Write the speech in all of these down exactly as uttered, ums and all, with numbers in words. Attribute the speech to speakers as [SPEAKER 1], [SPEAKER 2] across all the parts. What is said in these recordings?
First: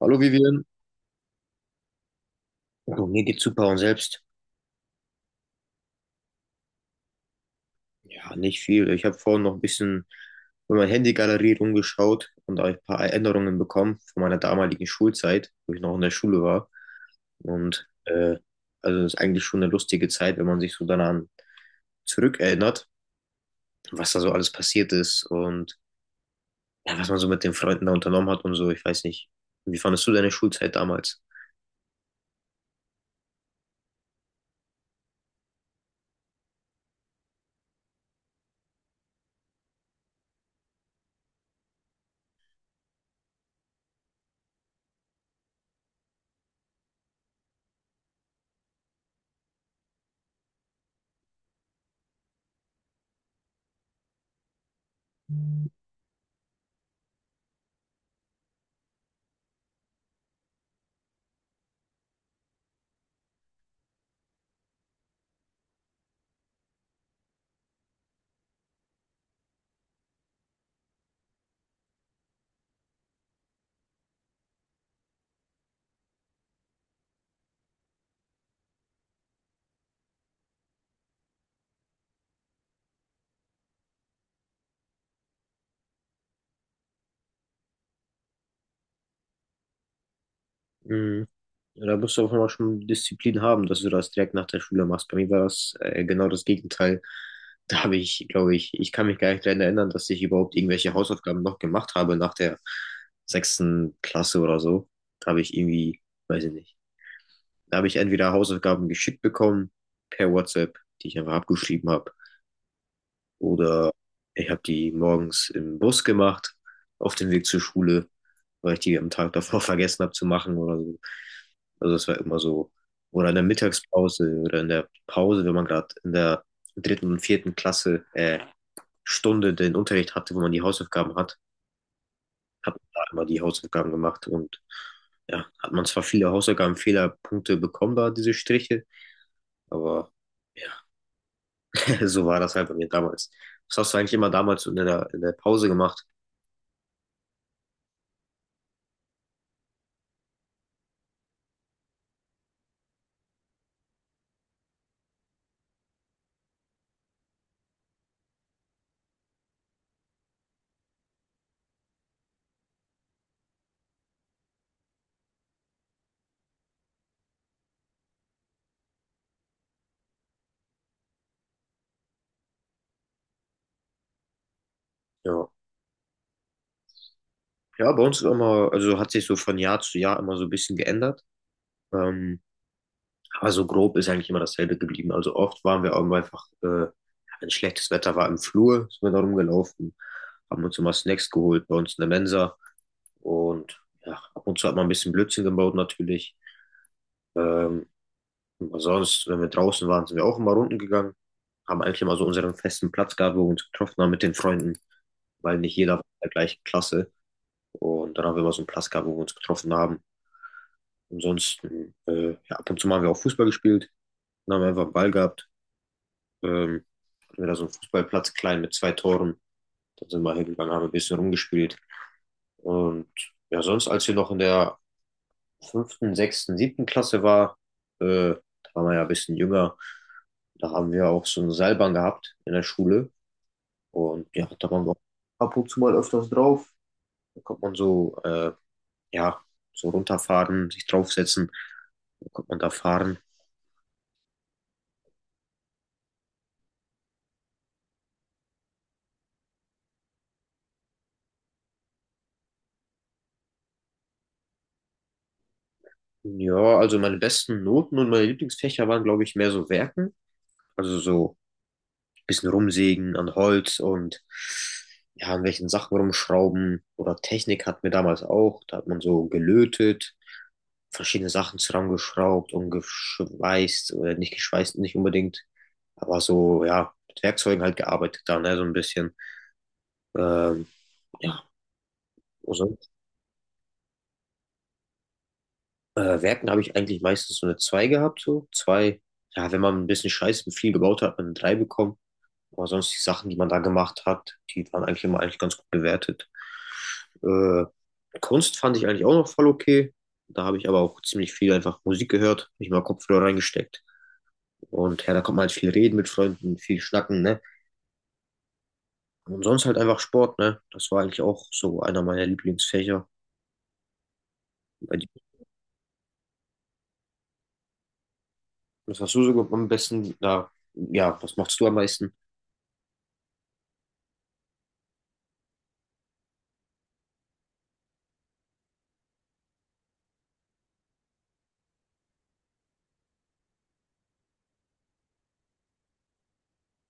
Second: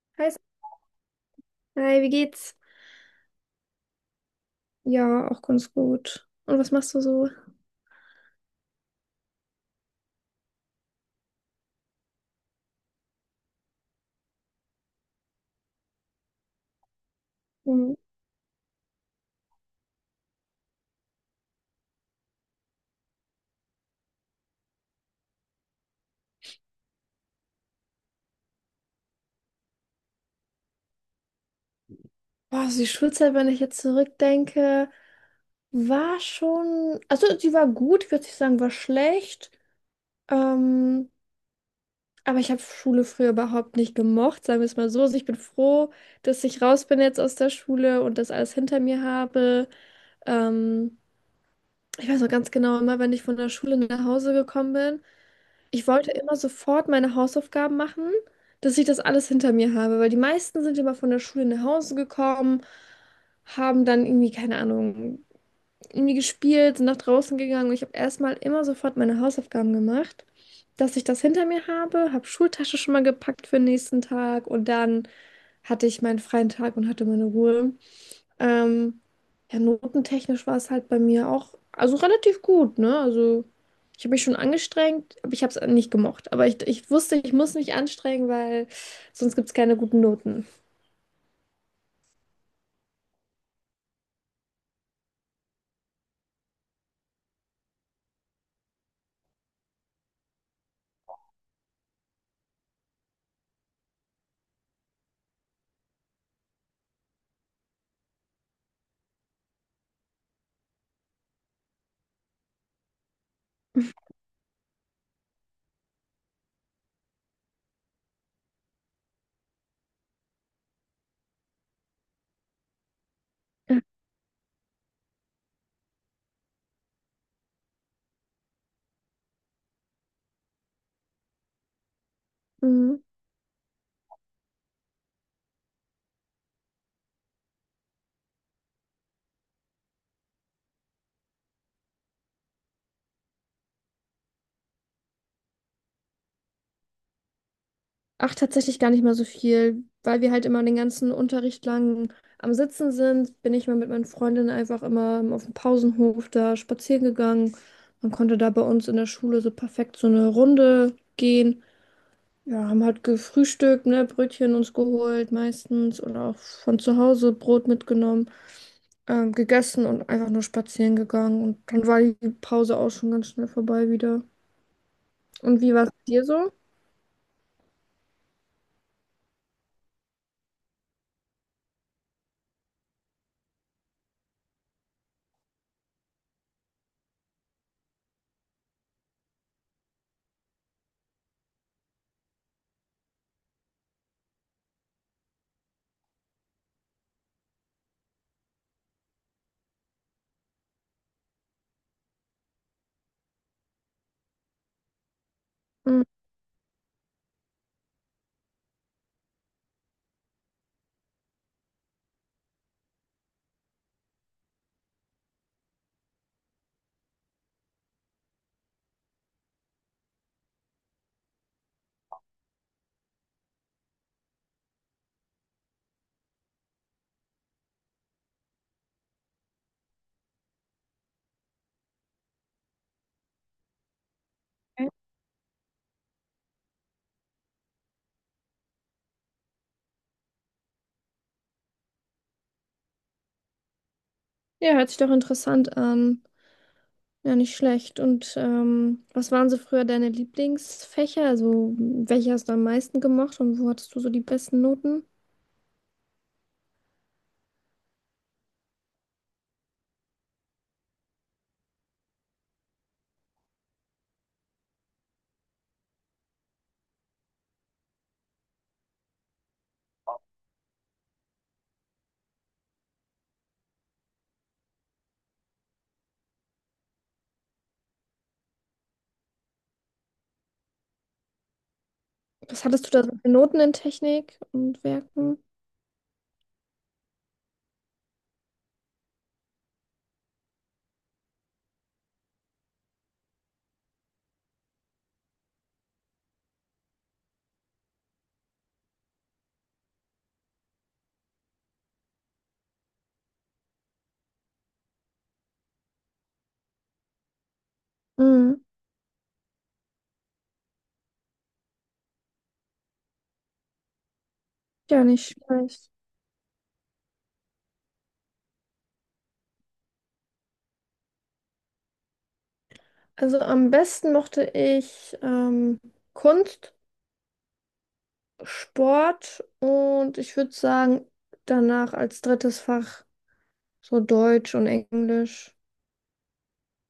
[SPEAKER 1] Hallo
[SPEAKER 2] Hi,
[SPEAKER 1] Vivian.
[SPEAKER 2] hi, wie geht's?
[SPEAKER 1] Du, mir geht's super und selbst?
[SPEAKER 2] Ja, auch ganz gut. Und was machst du so?
[SPEAKER 1] Ja, nicht viel. Ich habe vorhin noch ein bisschen in meiner Handy-Galerie rumgeschaut und da hab ich ein paar Erinnerungen bekommen von meiner damaligen Schulzeit, wo ich noch in der Schule war. Und
[SPEAKER 2] Hm.
[SPEAKER 1] äh, also das ist eigentlich schon eine lustige Zeit, wenn man sich so daran zurückerinnert, was da so alles passiert ist und ja, was man so mit den Freunden da unternommen hat und so. Ich weiß nicht. Wie fandest du deine Schulzeit damals?
[SPEAKER 2] Boah, also die Schulzeit, wenn ich jetzt zurückdenke, war schon, also sie war gut, ich würde nicht sagen, war schlecht. Ähm, aber ich habe Schule früher überhaupt nicht gemocht, sagen wir es mal so. Also ich bin froh, dass ich raus bin jetzt aus der Schule und das alles hinter mir habe. Ähm, ich weiß noch ganz genau, immer wenn ich von der Schule nach Hause gekommen bin. Ich wollte immer sofort meine Hausaufgaben machen, dass ich das alles hinter mir habe, weil die meisten sind immer von der Schule nach Hause gekommen, haben dann irgendwie, keine Ahnung, irgendwie gespielt, sind nach draußen gegangen und ich habe erstmal immer sofort meine Hausaufgaben gemacht, dass ich das hinter mir habe, habe Schultasche schon mal gepackt für den nächsten Tag und dann hatte ich meinen freien Tag und hatte meine Ruhe. Ähm, ja, notentechnisch war es halt bei mir auch, also relativ gut, ne? Also ich habe mich schon angestrengt, aber ich habe es nicht gemocht. Aber ich, ich wusste, ich muss mich anstrengen, weil sonst gibt es keine guten Noten.
[SPEAKER 1] Mhm. Ja, da musst du auch immer schon Disziplin haben, dass du das direkt nach der Schule machst. Bei mir war das äh, genau das Gegenteil. Da habe ich, glaube ich, ich kann mich gar nicht daran erinnern, dass ich überhaupt irgendwelche Hausaufgaben noch gemacht habe nach der sechsten Klasse oder so. Da habe ich irgendwie, weiß ich nicht, da habe ich entweder Hausaufgaben geschickt bekommen per WhatsApp, die ich einfach abgeschrieben habe. Oder ich habe die morgens im Bus gemacht, auf dem Weg zur Schule, weil ich die am Tag davor vergessen habe zu machen oder so. Also das war immer so. Oder in der Mittagspause oder in der Pause, wenn man gerade in der dritten und vierten Klasse äh, Stunde den Unterricht hatte, wo man die Hausaufgaben hat, hat man
[SPEAKER 2] Mhm.
[SPEAKER 1] da immer die Hausaufgaben gemacht und ja, hat man zwar viele Hausaufgaben, Fehlerpunkte bekommen da, diese Striche, aber ja, so war das halt bei mir damals. Was hast du eigentlich immer damals so in der, in der Pause gemacht?
[SPEAKER 2] Ach, tatsächlich gar nicht mal so viel, weil wir halt immer den ganzen Unterricht lang am Sitzen sind, bin ich mal mit meinen Freundinnen einfach immer auf dem Pausenhof da spazieren gegangen. Man konnte da bei uns in der Schule so perfekt so eine Runde gehen. Ja, haben halt gefrühstückt, ne, Brötchen uns geholt meistens oder auch von zu Hause Brot mitgenommen, ähm, gegessen und einfach nur spazieren gegangen. Und dann war die Pause auch schon ganz schnell vorbei wieder.
[SPEAKER 1] Ja.
[SPEAKER 2] Und wie war es dir so?
[SPEAKER 1] Ja, bei uns ist immer, also hat sich so von Jahr zu Jahr immer so ein bisschen geändert. Ähm, aber so grob ist eigentlich immer dasselbe geblieben. Also oft waren wir auch immer einfach, äh, wenn schlechtes Wetter war im Flur, sind wir da rumgelaufen, haben uns immer Snacks geholt bei uns in der Mensa und ja, ab und zu hat man ein bisschen Blödsinn gebaut natürlich. Ähm, Aber sonst, wenn wir draußen waren, sind wir auch immer runden gegangen. Haben eigentlich immer so unseren festen Platz gehabt, wo wir uns getroffen haben mit den Freunden, weil nicht jeder war
[SPEAKER 2] Mhm.
[SPEAKER 1] in der gleichen Klasse. Und dann haben wir immer so einen Platz gehabt, wo wir uns getroffen haben. Ansonsten, äh, ja, ab und zu mal haben wir auch Fußball gespielt. Dann haben wir einfach einen Ball gehabt. Ähm, Hatten wir da so einen Fußballplatz klein mit zwei Toren. Dann sind wir hingegangen, haben ein bisschen rumgespielt. Und ja, sonst, als wir noch in der fünften, sechsten, siebten Klasse war, äh, da waren wir ja ein bisschen jünger, da haben wir auch so eine Seilbahn gehabt in der Schule. Und ja, da waren wir auch ab und zu mal öfters drauf. Da konnte man so, äh, ja, so runterfahren, sich draufsetzen. Da konnte man da fahren.
[SPEAKER 2] Ja, hört sich doch interessant an. Ja, nicht schlecht. Und ähm, was waren so früher deine Lieblingsfächer? Also, welche hast du am meisten gemacht und wo hattest du so die besten Noten?
[SPEAKER 1] Ja, also meine besten Noten und meine Lieblingsfächer waren, glaube ich, mehr so Werken. Also so ein bisschen rumsägen an Holz und ja, an welchen Sachen rumschrauben. Oder Technik hatten wir damals auch. Da hat man so gelötet, verschiedene Sachen zusammengeschraubt und geschweißt, oder nicht geschweißt, nicht unbedingt, aber so, ja, mit Werkzeugen halt gearbeitet da, ne, so ein bisschen. Ähm, ja,
[SPEAKER 2] Was
[SPEAKER 1] also
[SPEAKER 2] hattest du da so für Noten in Technik und Werken?
[SPEAKER 1] äh, Werken habe ich eigentlich meistens so eine zwei gehabt, so zwei. Ja, wenn man ein bisschen Scheiß und viel gebaut hat, hat man eine drei bekommen. Aber sonst die Sachen, die man da gemacht hat, die waren eigentlich immer eigentlich ganz gut bewertet. Äh, Kunst fand ich eigentlich auch noch voll okay. Da habe ich aber auch ziemlich viel einfach Musik gehört, nicht mal Kopfhörer reingesteckt. Und ja, da konnte man halt viel reden mit Freunden, viel schnacken, ne?
[SPEAKER 2] Mhm.
[SPEAKER 1] Und sonst halt einfach Sport, ne? Das war eigentlich auch so einer meiner Lieblingsfächer. Bei
[SPEAKER 2] Ja,
[SPEAKER 1] dir,
[SPEAKER 2] nicht schlecht.
[SPEAKER 1] was hast du so am besten? Na, ja, was machst du am meisten?
[SPEAKER 2] Also am besten mochte ich ähm, Kunst, Sport und ich würde sagen, danach als drittes Fach so Deutsch und Englisch.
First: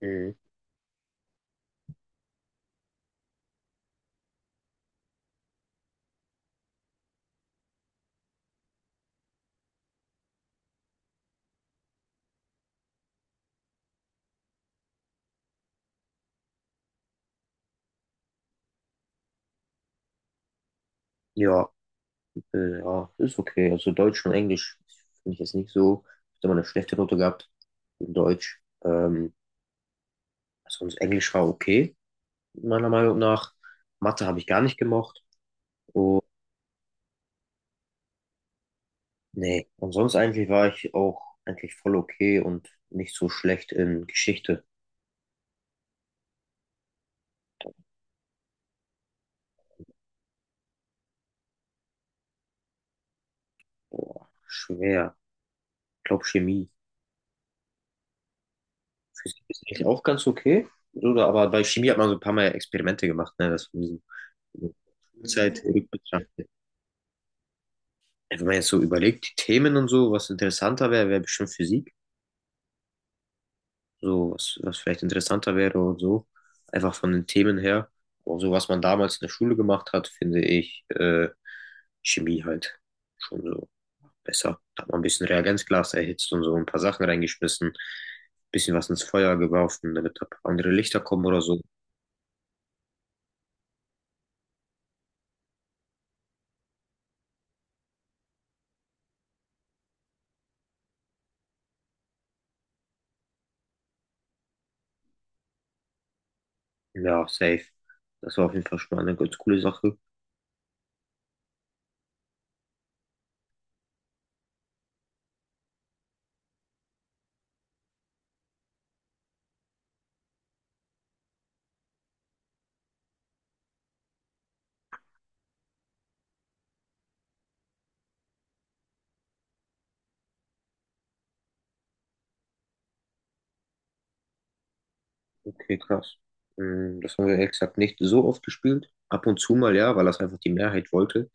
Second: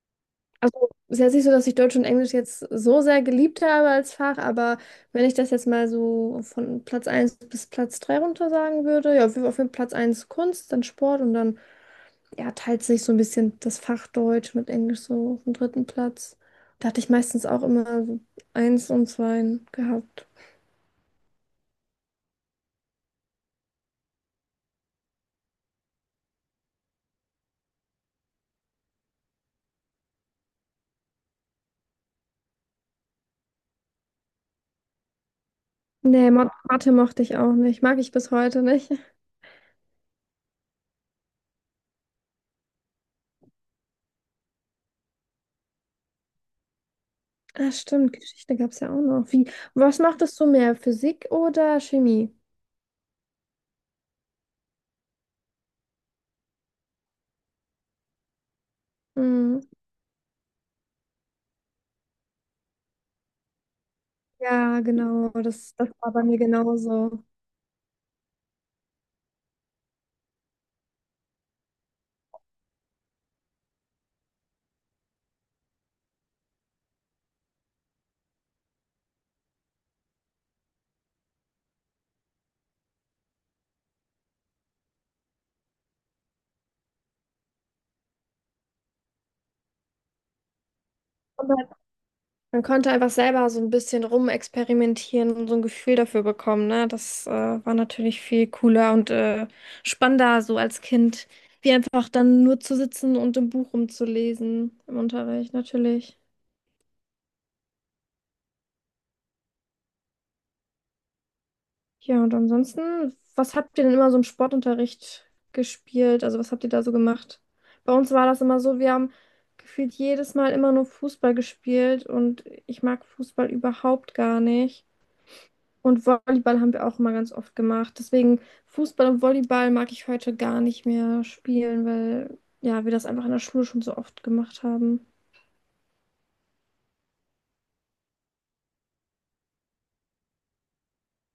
[SPEAKER 1] Mhm.
[SPEAKER 2] Also es ist jetzt nicht so, dass ich Deutsch und Englisch jetzt so sehr geliebt habe als Fach, aber wenn ich das jetzt mal so von Platz eins bis Platz drei runter sagen würde, ja, auf jeden Fall Platz eins Kunst, dann Sport und dann ja, teilt sich so ein bisschen das Fach Deutsch mit Englisch so auf dem dritten Platz. Da hatte ich meistens auch immer so eins und zwei gehabt.
[SPEAKER 1] Ja, äh, ja, ist okay. Also Deutsch und Englisch finde ich jetzt nicht so. Ich habe immer eine schlechte Note gehabt in Deutsch. Ähm, sonst Englisch war okay, meiner Meinung nach. Mathe habe ich gar nicht gemocht.
[SPEAKER 2] Nee, Mo- Mathe mochte ich auch nicht. Mag ich bis heute nicht.
[SPEAKER 1] Nee, und sonst eigentlich war ich auch eigentlich voll okay und nicht so schlecht in Geschichte.
[SPEAKER 2] Ah, stimmt, Geschichte gab es ja auch noch. Wie, was mochtest du mehr, Physik oder Chemie?
[SPEAKER 1] Boah, schwer. Ich glaube Chemie. Physik
[SPEAKER 2] Hm.
[SPEAKER 1] ist eigentlich auch ganz okay. Oder, aber bei Chemie hat man so ein paar Mal Experimente gemacht, ne? Das von diesem
[SPEAKER 2] Ja, genau,
[SPEAKER 1] Schulzeit
[SPEAKER 2] das, das war bei mir
[SPEAKER 1] rückbetrachtet.
[SPEAKER 2] genauso.
[SPEAKER 1] Wenn man jetzt so überlegt, die Themen und so, was interessanter wäre, wäre bestimmt Physik. So, was, was vielleicht interessanter wäre und so. Einfach von den Themen her. Aber so, was man damals in der Schule gemacht hat, finde ich äh, Chemie halt schon so besser. Da hat man ein bisschen Reagenzglas erhitzt und so ein paar Sachen reingeschmissen, bisschen was ins Feuer geworfen, damit da andere Lichter kommen oder so.
[SPEAKER 2] Man konnte einfach selber so ein bisschen rumexperimentieren und so ein Gefühl dafür bekommen, ne? Das äh, war natürlich viel cooler und äh, spannender so als Kind, wie einfach dann nur zu sitzen und im Buch rumzulesen im Unterricht, natürlich.
[SPEAKER 1] Ja, safe. Das war auf jeden Fall schon mal eine ganz coole Sache.
[SPEAKER 2] Ja, und ansonsten, was habt ihr denn immer so im Sportunterricht gespielt? Also was habt ihr da so gemacht? Bei uns war das immer so, wir haben gefühlt jedes Mal immer nur Fußball gespielt und ich mag Fußball überhaupt gar nicht. Und Volleyball haben wir auch immer ganz oft gemacht. Deswegen Fußball und Volleyball mag ich heute gar nicht mehr spielen, weil ja, wir das einfach in der Schule schon so oft gemacht haben.
[SPEAKER 1] Okay, krass. Mm, das haben wir ehrlich gesagt nicht so oft gespielt. Ab und zu mal, ja, weil das einfach die Mehrheit wollte.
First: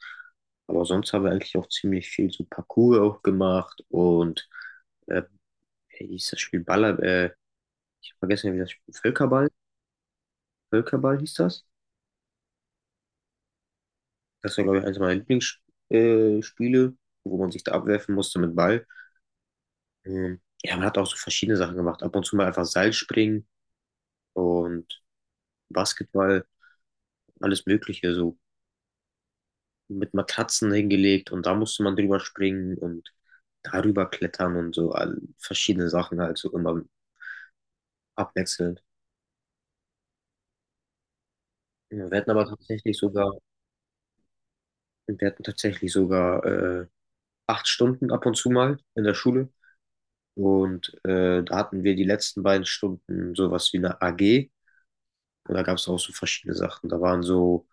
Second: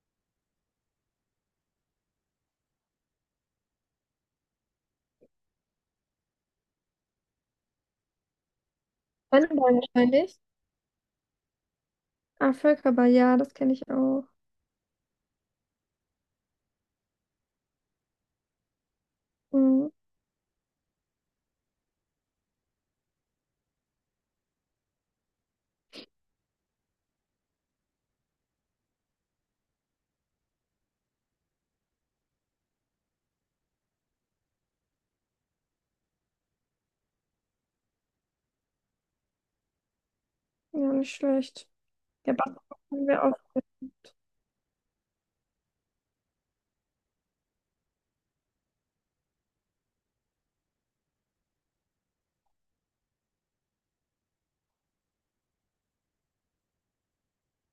[SPEAKER 1] Aber sonst haben wir eigentlich auch ziemlich viel so Parkour auch gemacht und äh, wie hieß das Spiel Baller, äh, ich hab vergessen, wie das Spiel, Völkerball,
[SPEAKER 2] Handball wahrscheinlich.
[SPEAKER 1] Völkerball hieß das.
[SPEAKER 2] Ah, Völkerball, ja, das kenne ich auch.
[SPEAKER 1] Das war, glaube ich, eines meiner Lieblingsspiele, wo man sich da abwerfen musste mit Ball.
[SPEAKER 2] Mhm.
[SPEAKER 1] Ähm, Ja, man hat auch so verschiedene Sachen gemacht. Ab und zu mal einfach Seilspringen und Basketball, alles Mögliche, so mit Matratzen hingelegt und da musste man drüber springen und darüber klettern und so all, verschiedene Sachen halt so immer abwechselnd.
[SPEAKER 2] Ja, nicht schlecht.
[SPEAKER 1] Ja, Wir hatten
[SPEAKER 2] Ja,
[SPEAKER 1] aber
[SPEAKER 2] Basketball
[SPEAKER 1] tatsächlich
[SPEAKER 2] haben wir
[SPEAKER 1] sogar,
[SPEAKER 2] auch.
[SPEAKER 1] wir hatten tatsächlich sogar äh, acht Stunden ab und zu mal in der Schule. Und äh, da hatten wir die letzten beiden Stunden sowas wie eine A G. Und da gab es auch so verschiedene Sachen. Da waren so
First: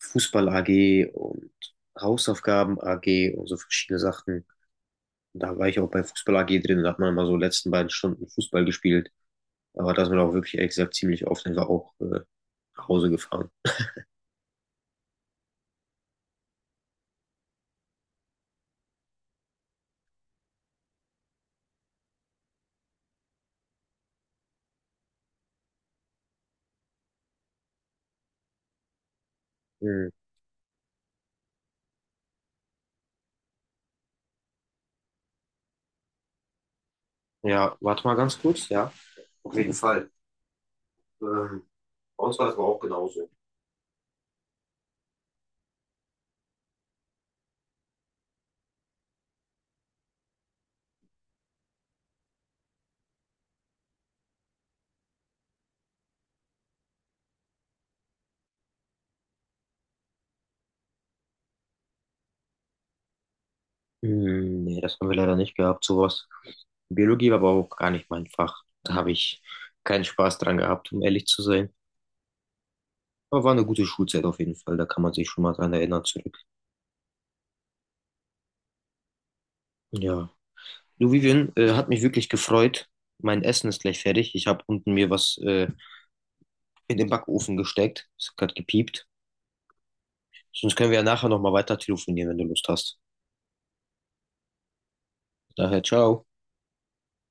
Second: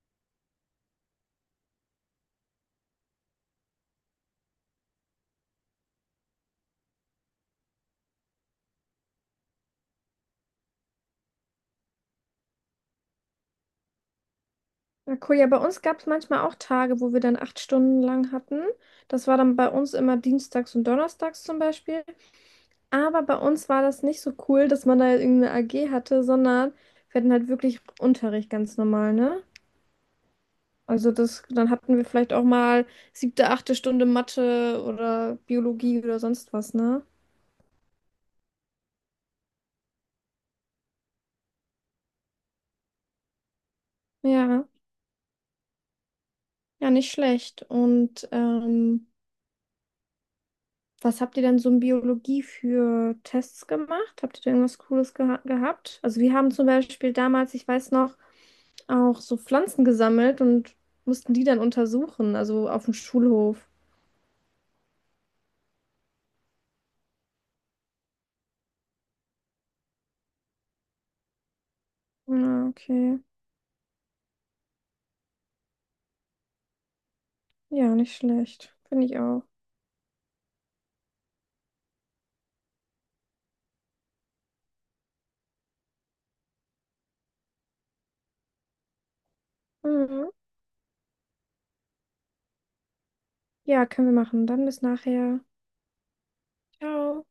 [SPEAKER 1] Fußball-A G und Hausaufgaben-A G und so verschiedene Sachen. Und da war ich auch bei Fußball-A G drin. Da hat man immer so letzten beiden Stunden Fußball gespielt. Aber da ist man auch wirklich, ehrlich gesagt, ziemlich oft einfach auch äh, nach Hause gefahren.
[SPEAKER 2] Ja, cool. Ja, bei uns gab es manchmal auch Tage, wo wir dann acht Stunden lang hatten. Das war dann bei uns immer dienstags und donnerstags zum Beispiel. Aber bei uns war das nicht so cool, dass man da irgendeine A G hatte, sondern wir hatten halt wirklich Unterricht ganz normal, ne?
[SPEAKER 1] Mhm.
[SPEAKER 2] Also das, dann hatten wir vielleicht auch mal siebte, achte Stunde Mathe oder Biologie oder sonst was, ne?
[SPEAKER 1] Ja, warte mal ganz kurz. Ja, auf jeden Fall. Ähm, Bei uns war das aber auch genauso.
[SPEAKER 2] Ja, ja, nicht schlecht. Und ähm, was habt ihr denn so in Biologie für Tests gemacht? Habt ihr da irgendwas Cooles geha gehabt? Also wir haben zum Beispiel damals, ich weiß noch, auch so Pflanzen gesammelt und mussten die dann untersuchen, also auf dem Schulhof.
[SPEAKER 1] Hm, nee, das haben wir leider nicht gehabt, sowas. Biologie war aber auch gar nicht mein Fach. Da habe ich keinen Spaß dran gehabt, um ehrlich zu sein.
[SPEAKER 2] Ja, okay.
[SPEAKER 1] Aber war eine gute Schulzeit auf jeden Fall, da kann man sich schon mal dran erinnern zurück.
[SPEAKER 2] Ja, nicht schlecht. Finde ich auch.
[SPEAKER 1] Ja. Du, Vivian, äh, hat mich wirklich gefreut. Mein Essen ist gleich fertig. Ich habe unten mir was äh, in den Backofen gesteckt. Es hat gerade gepiept.
[SPEAKER 2] Mhm.
[SPEAKER 1] Sonst können wir ja nachher nochmal weiter telefonieren, wenn du Lust hast.
[SPEAKER 2] Ja, können wir machen. Dann bis nachher.
[SPEAKER 1] Daher, ciao.
[SPEAKER 2] Ciao.